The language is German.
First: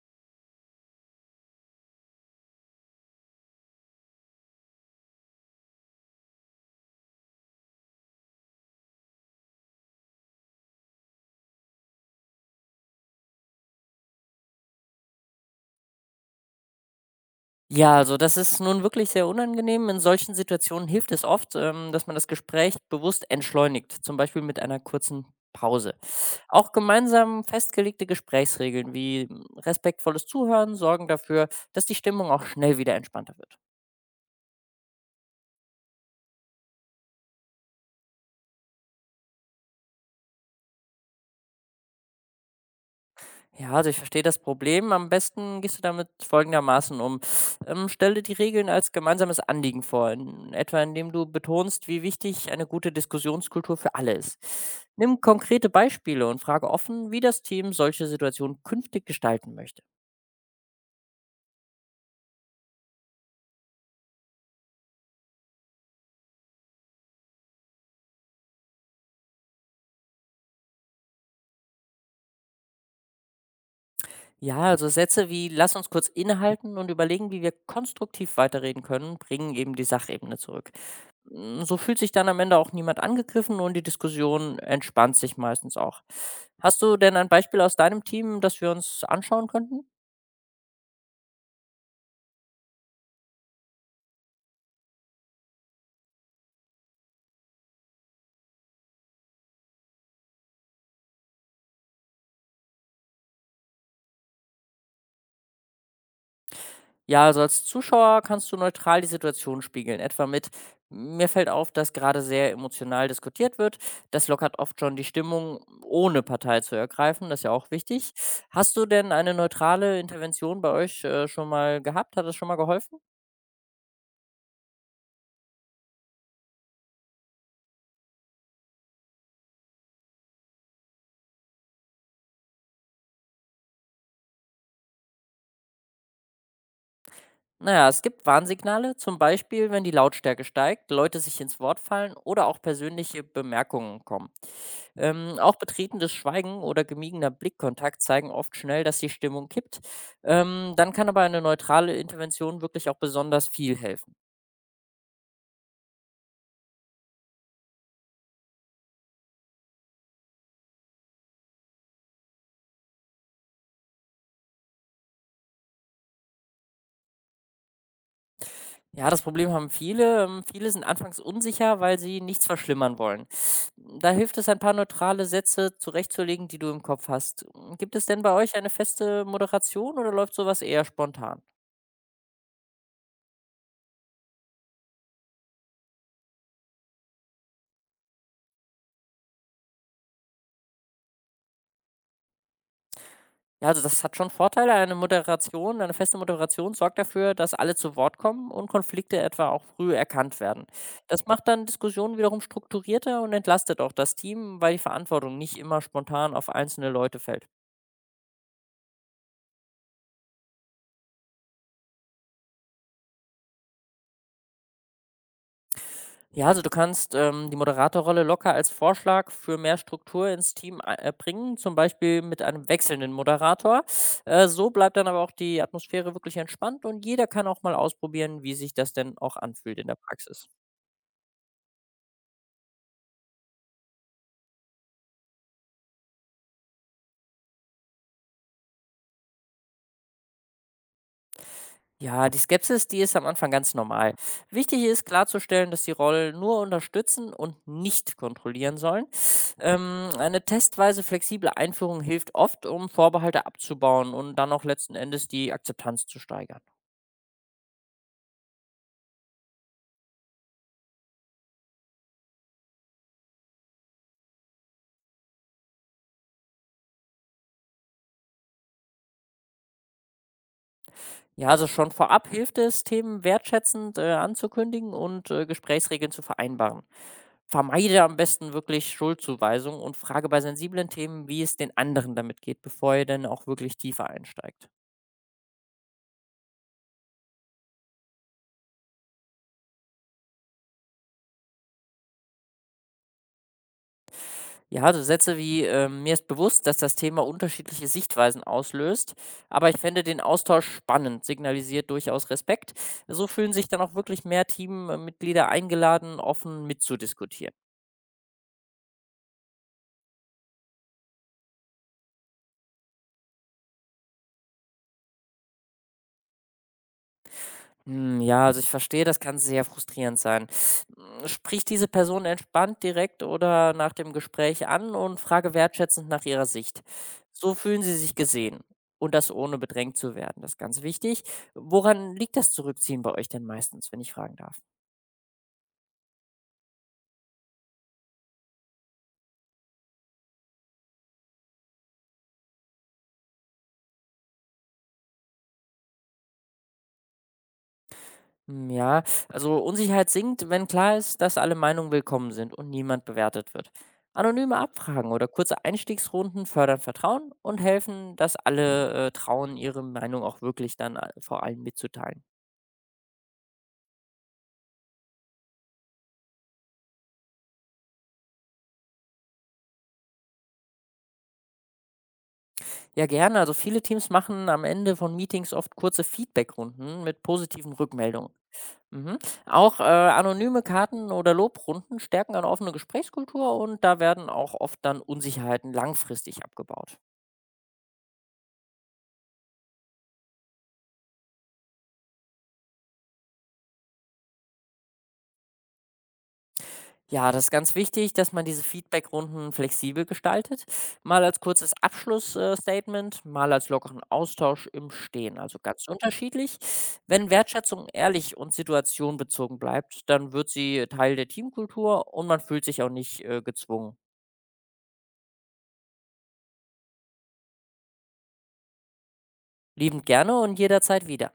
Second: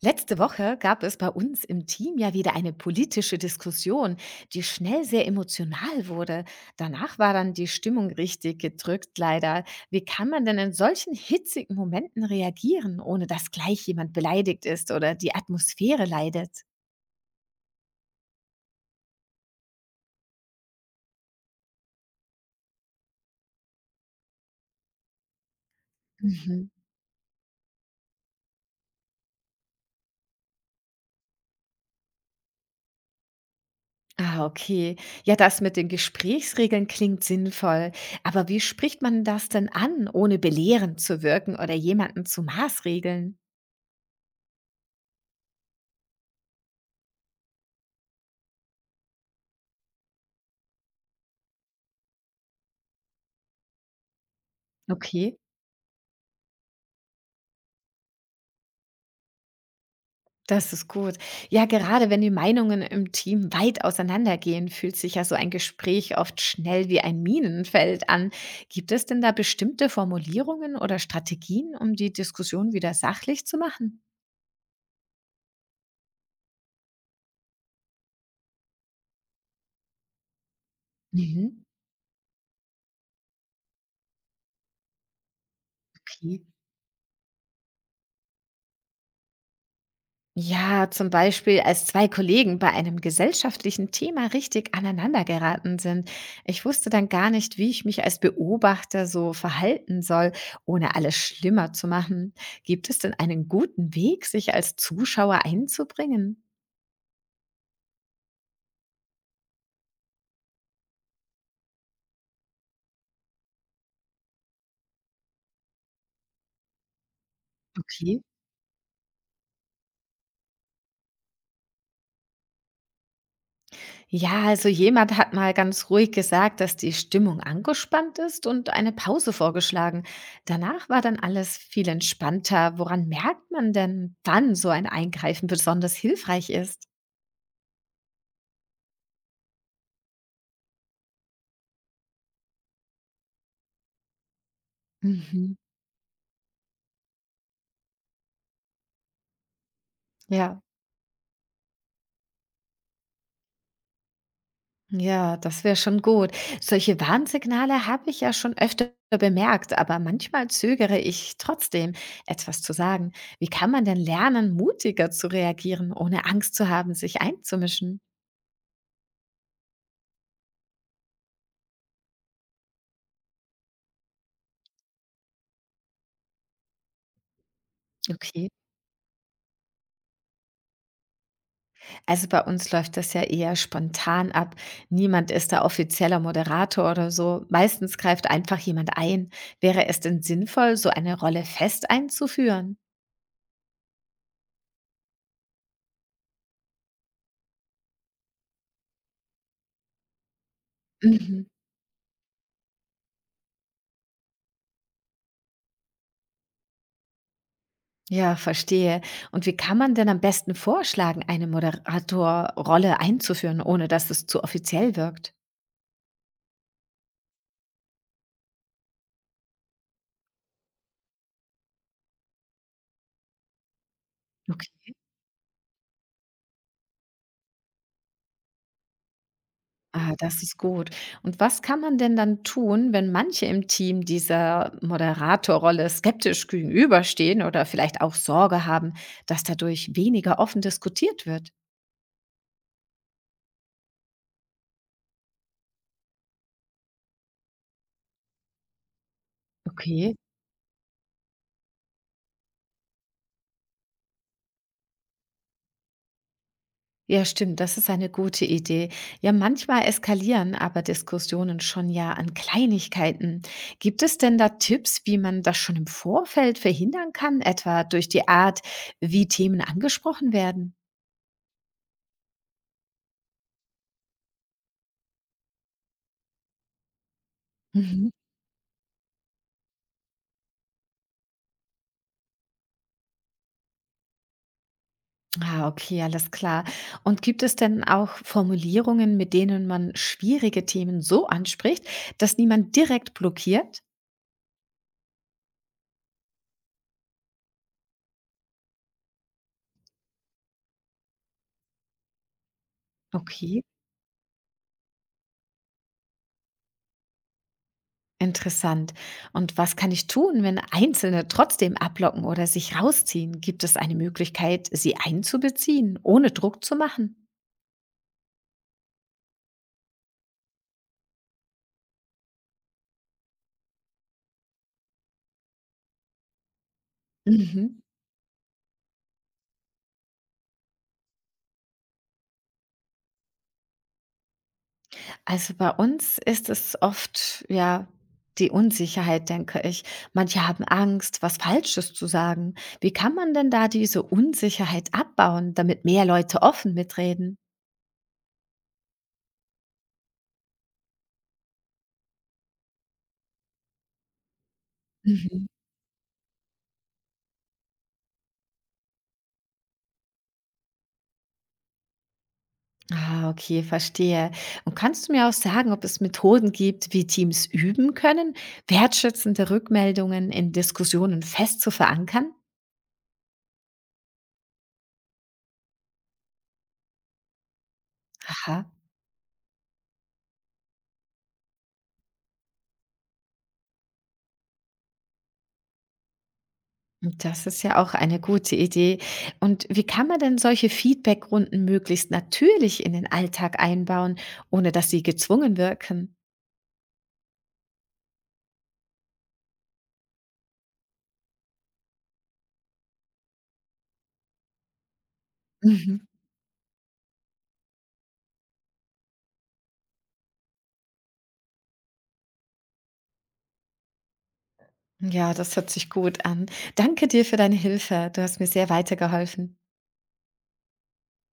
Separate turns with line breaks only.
Letzte Woche gab es bei uns im Team ja wieder eine politische Diskussion, die schnell sehr emotional wurde. Danach war dann die Stimmung richtig gedrückt, leider. Wie kann man denn in solchen hitzigen Momenten reagieren, ohne dass gleich jemand beleidigt ist oder die Atmosphäre leidet?
Ja, also das ist nun wirklich sehr unangenehm. In solchen Situationen hilft es oft, dass man das Gespräch bewusst entschleunigt, zum Beispiel mit einer kurzen Pause.
Mhm.
Auch gemeinsam festgelegte Gesprächsregeln wie respektvolles Zuhören sorgen dafür, dass die Stimmung auch schnell wieder entspannter wird.
Ah, okay. Ja, das mit den Gesprächsregeln klingt sinnvoll. Aber wie spricht man das denn an, ohne belehrend zu wirken oder jemanden zu maßregeln?
Ja, also ich verstehe das Problem. Am besten gehst du damit folgendermaßen um. Stell dir die Regeln als gemeinsames Anliegen vor, etwa indem du betonst, wie wichtig eine gute Diskussionskultur für alle ist. Nimm
Okay.
konkrete Beispiele und frage offen, wie das Team solche Situationen künftig gestalten möchte.
Das ist gut. Ja, gerade wenn die Meinungen im Team weit auseinandergehen, fühlt sich ja so ein Gespräch oft schnell wie ein Minenfeld an. Gibt es denn da bestimmte Formulierungen oder Strategien, um die Diskussion wieder sachlich zu machen?
Ja, also Sätze wie lass uns kurz innehalten und überlegen, wie wir konstruktiv weiterreden können, bringen eben die Sachebene zurück.
Mhm,
Hm, so fühlt sich dann am Ende auch niemand angegriffen und die Diskussion entspannt sich meistens auch.
okay.
Hast du denn ein Beispiel aus deinem Team, das wir uns anschauen könnten?
Ja, zum Beispiel, als zwei Kollegen bei einem gesellschaftlichen Thema richtig aneinander geraten sind. Ich wusste dann gar nicht, wie ich mich als Beobachter so verhalten soll, ohne alles schlimmer zu machen. Gibt es denn einen guten Weg, sich als Zuschauer einzubringen?
Ja, also als Zuschauer kannst du neutral die Situation spiegeln, etwa mit mir fällt auf, dass gerade sehr emotional diskutiert wird. Das lockert oft schon die Stimmung, ohne Partei zu ergreifen. Das ist ja auch wichtig.
Okay.
Hast du denn eine neutrale Intervention bei euch schon mal gehabt? Hat das schon mal geholfen?
Ja, also jemand hat mal ganz ruhig gesagt, dass die Stimmung angespannt ist und eine Pause vorgeschlagen. Danach war dann alles viel entspannter. Woran merkt man denn, wann so ein Eingreifen besonders hilfreich ist?
Naja, es gibt Warnsignale, zum Beispiel, wenn die Lautstärke steigt, Leute sich ins Wort fallen oder auch persönliche Bemerkungen kommen. Auch
Mhm.
betretenes Schweigen oder gemiegener Blickkontakt zeigen oft schnell, dass die Stimmung kippt.
Ja,
Dann kann aber eine neutrale Intervention wirklich auch besonders viel helfen.
ja, das wäre schon gut. Solche Warnsignale habe ich ja schon öfter bemerkt, aber manchmal zögere ich trotzdem, etwas zu sagen. Wie kann man denn lernen, mutiger zu reagieren, ohne Angst zu haben, sich einzumischen?
Ja, das Problem haben viele. Viele sind anfangs unsicher, weil sie nichts verschlimmern wollen. Da hilft es, ein paar neutrale Sätze zurechtzulegen, die du im Kopf hast. Gibt es denn bei
Okay.
euch eine feste Moderation oder läuft sowas eher spontan?
Also bei uns läuft das ja eher spontan ab. Niemand ist da offizieller Moderator oder so. Meistens greift einfach jemand ein. Wäre es denn sinnvoll, so eine Rolle fest einzuführen?
Ja, also das hat schon Vorteile. Eine Moderation, eine feste Moderation sorgt dafür, dass alle zu Wort kommen und Konflikte etwa auch früh erkannt werden. Das macht
Mhm.
dann Diskussionen wiederum strukturierter und entlastet auch das Team, weil die Verantwortung nicht immer spontan auf einzelne Leute fällt.
Ja, verstehe. Und wie kann man denn am besten vorschlagen, eine Moderatorrolle einzuführen, ohne dass es zu offiziell wirkt?
Ja, also du kannst die Moderatorrolle locker als Vorschlag für mehr Struktur ins Team bringen, zum Beispiel mit einem wechselnden Moderator. So
Okay.
bleibt dann aber auch die Atmosphäre wirklich entspannt und jeder kann auch mal ausprobieren, wie sich das denn auch anfühlt in der
Ah, das
Praxis.
ist gut. Und was kann man denn dann tun, wenn manche im Team dieser Moderatorrolle skeptisch gegenüberstehen oder vielleicht auch Sorge haben, dass dadurch weniger offen diskutiert wird?
Ja, die Skepsis, die ist am Anfang ganz normal. Wichtig ist klarzustellen, dass die Rollen nur unterstützen und nicht kontrollieren sollen.
Okay.
Eine testweise flexible Einführung hilft oft, um Vorbehalte abzubauen und dann auch letzten Endes die Akzeptanz zu steigern.
Ja, stimmt, das ist eine gute Idee. Ja, manchmal eskalieren aber Diskussionen schon ja an Kleinigkeiten. Gibt es denn da Tipps, wie man das schon im Vorfeld verhindern kann, etwa durch die Art, wie Themen angesprochen werden?
Ja, also schon vorab hilft es, Themen wertschätzend anzukündigen und Gesprächsregeln zu vereinbaren. Vermeide
Mhm.
am besten wirklich Schuldzuweisungen und frage bei sensiblen Themen, wie es den anderen damit geht, bevor ihr denn auch wirklich tiefer einsteigt.
Ah, okay, alles klar. Und gibt es denn auch Formulierungen, mit denen man schwierige Themen so anspricht, dass niemand direkt blockiert?
Ja, so Sätze wie, mir ist bewusst, dass das Thema unterschiedliche Sichtweisen auslöst, aber ich fände den Austausch spannend, signalisiert durchaus Respekt. So fühlen
Okay.
sich dann auch wirklich mehr Teammitglieder eingeladen, offen mitzudiskutieren.
Interessant. Und was kann ich tun, wenn Einzelne trotzdem ablocken oder sich rausziehen? Gibt es eine Möglichkeit, sie einzubeziehen, ohne Druck zu machen?
Hm, ja, also ich verstehe, das kann sehr frustrierend sein. Sprich diese Person entspannt direkt oder nach dem Gespräch an und frage wertschätzend nach ihrer Sicht. So
Mhm.
fühlen sie sich gesehen. Und das ohne bedrängt zu werden, das ist ganz wichtig. Woran liegt das Zurückziehen bei euch denn meistens, wenn ich fragen darf?
Also bei uns ist es oft ja die Unsicherheit, denke ich. Manche haben Angst, was Falsches zu sagen. Wie kann man denn da diese Unsicherheit abbauen, damit mehr Leute offen mitreden?
Hm, Ja, also Unsicherheit sinkt, wenn klar ist, dass alle Meinungen willkommen sind und niemand bewertet wird. Anonyme Abfragen oder
Mhm.
kurze Einstiegsrunden fördern Vertrauen und helfen, dass alle trauen, ihre Meinung auch wirklich dann vor allem mitzuteilen.
Ah, okay, verstehe. Und kannst du mir auch sagen, ob es Methoden gibt, wie Teams üben können, wertschätzende Rückmeldungen in Diskussionen fest zu verankern?
Ja, gerne. Also viele Teams machen am Ende von Meetings oft kurze Feedbackrunden mit positiven Rückmeldungen.
Aha,
Mhm. Auch anonyme Karten oder Lobrunden stärken eine offene Gesprächskultur und da werden auch oft dann Unsicherheiten langfristig abgebaut.
und das ist ja auch eine gute Idee. Und wie kann man denn solche Feedbackrunden möglichst natürlich in den Alltag einbauen, ohne dass sie gezwungen wirken?
Ja, das ist ganz wichtig, dass man diese Feedbackrunden flexibel gestaltet. Mal als kurzes Abschlussstatement, mal als lockeren Austausch im Stehen. Also ganz
Mhm.
unterschiedlich. Wenn Wertschätzung ehrlich und situationbezogen bleibt, dann wird sie Teil der Teamkultur und man fühlt sich auch nicht gezwungen.
Ja, das hört sich gut an. Danke dir für deine Hilfe. Du hast mir sehr weitergeholfen.
Liebend gerne und jederzeit wieder.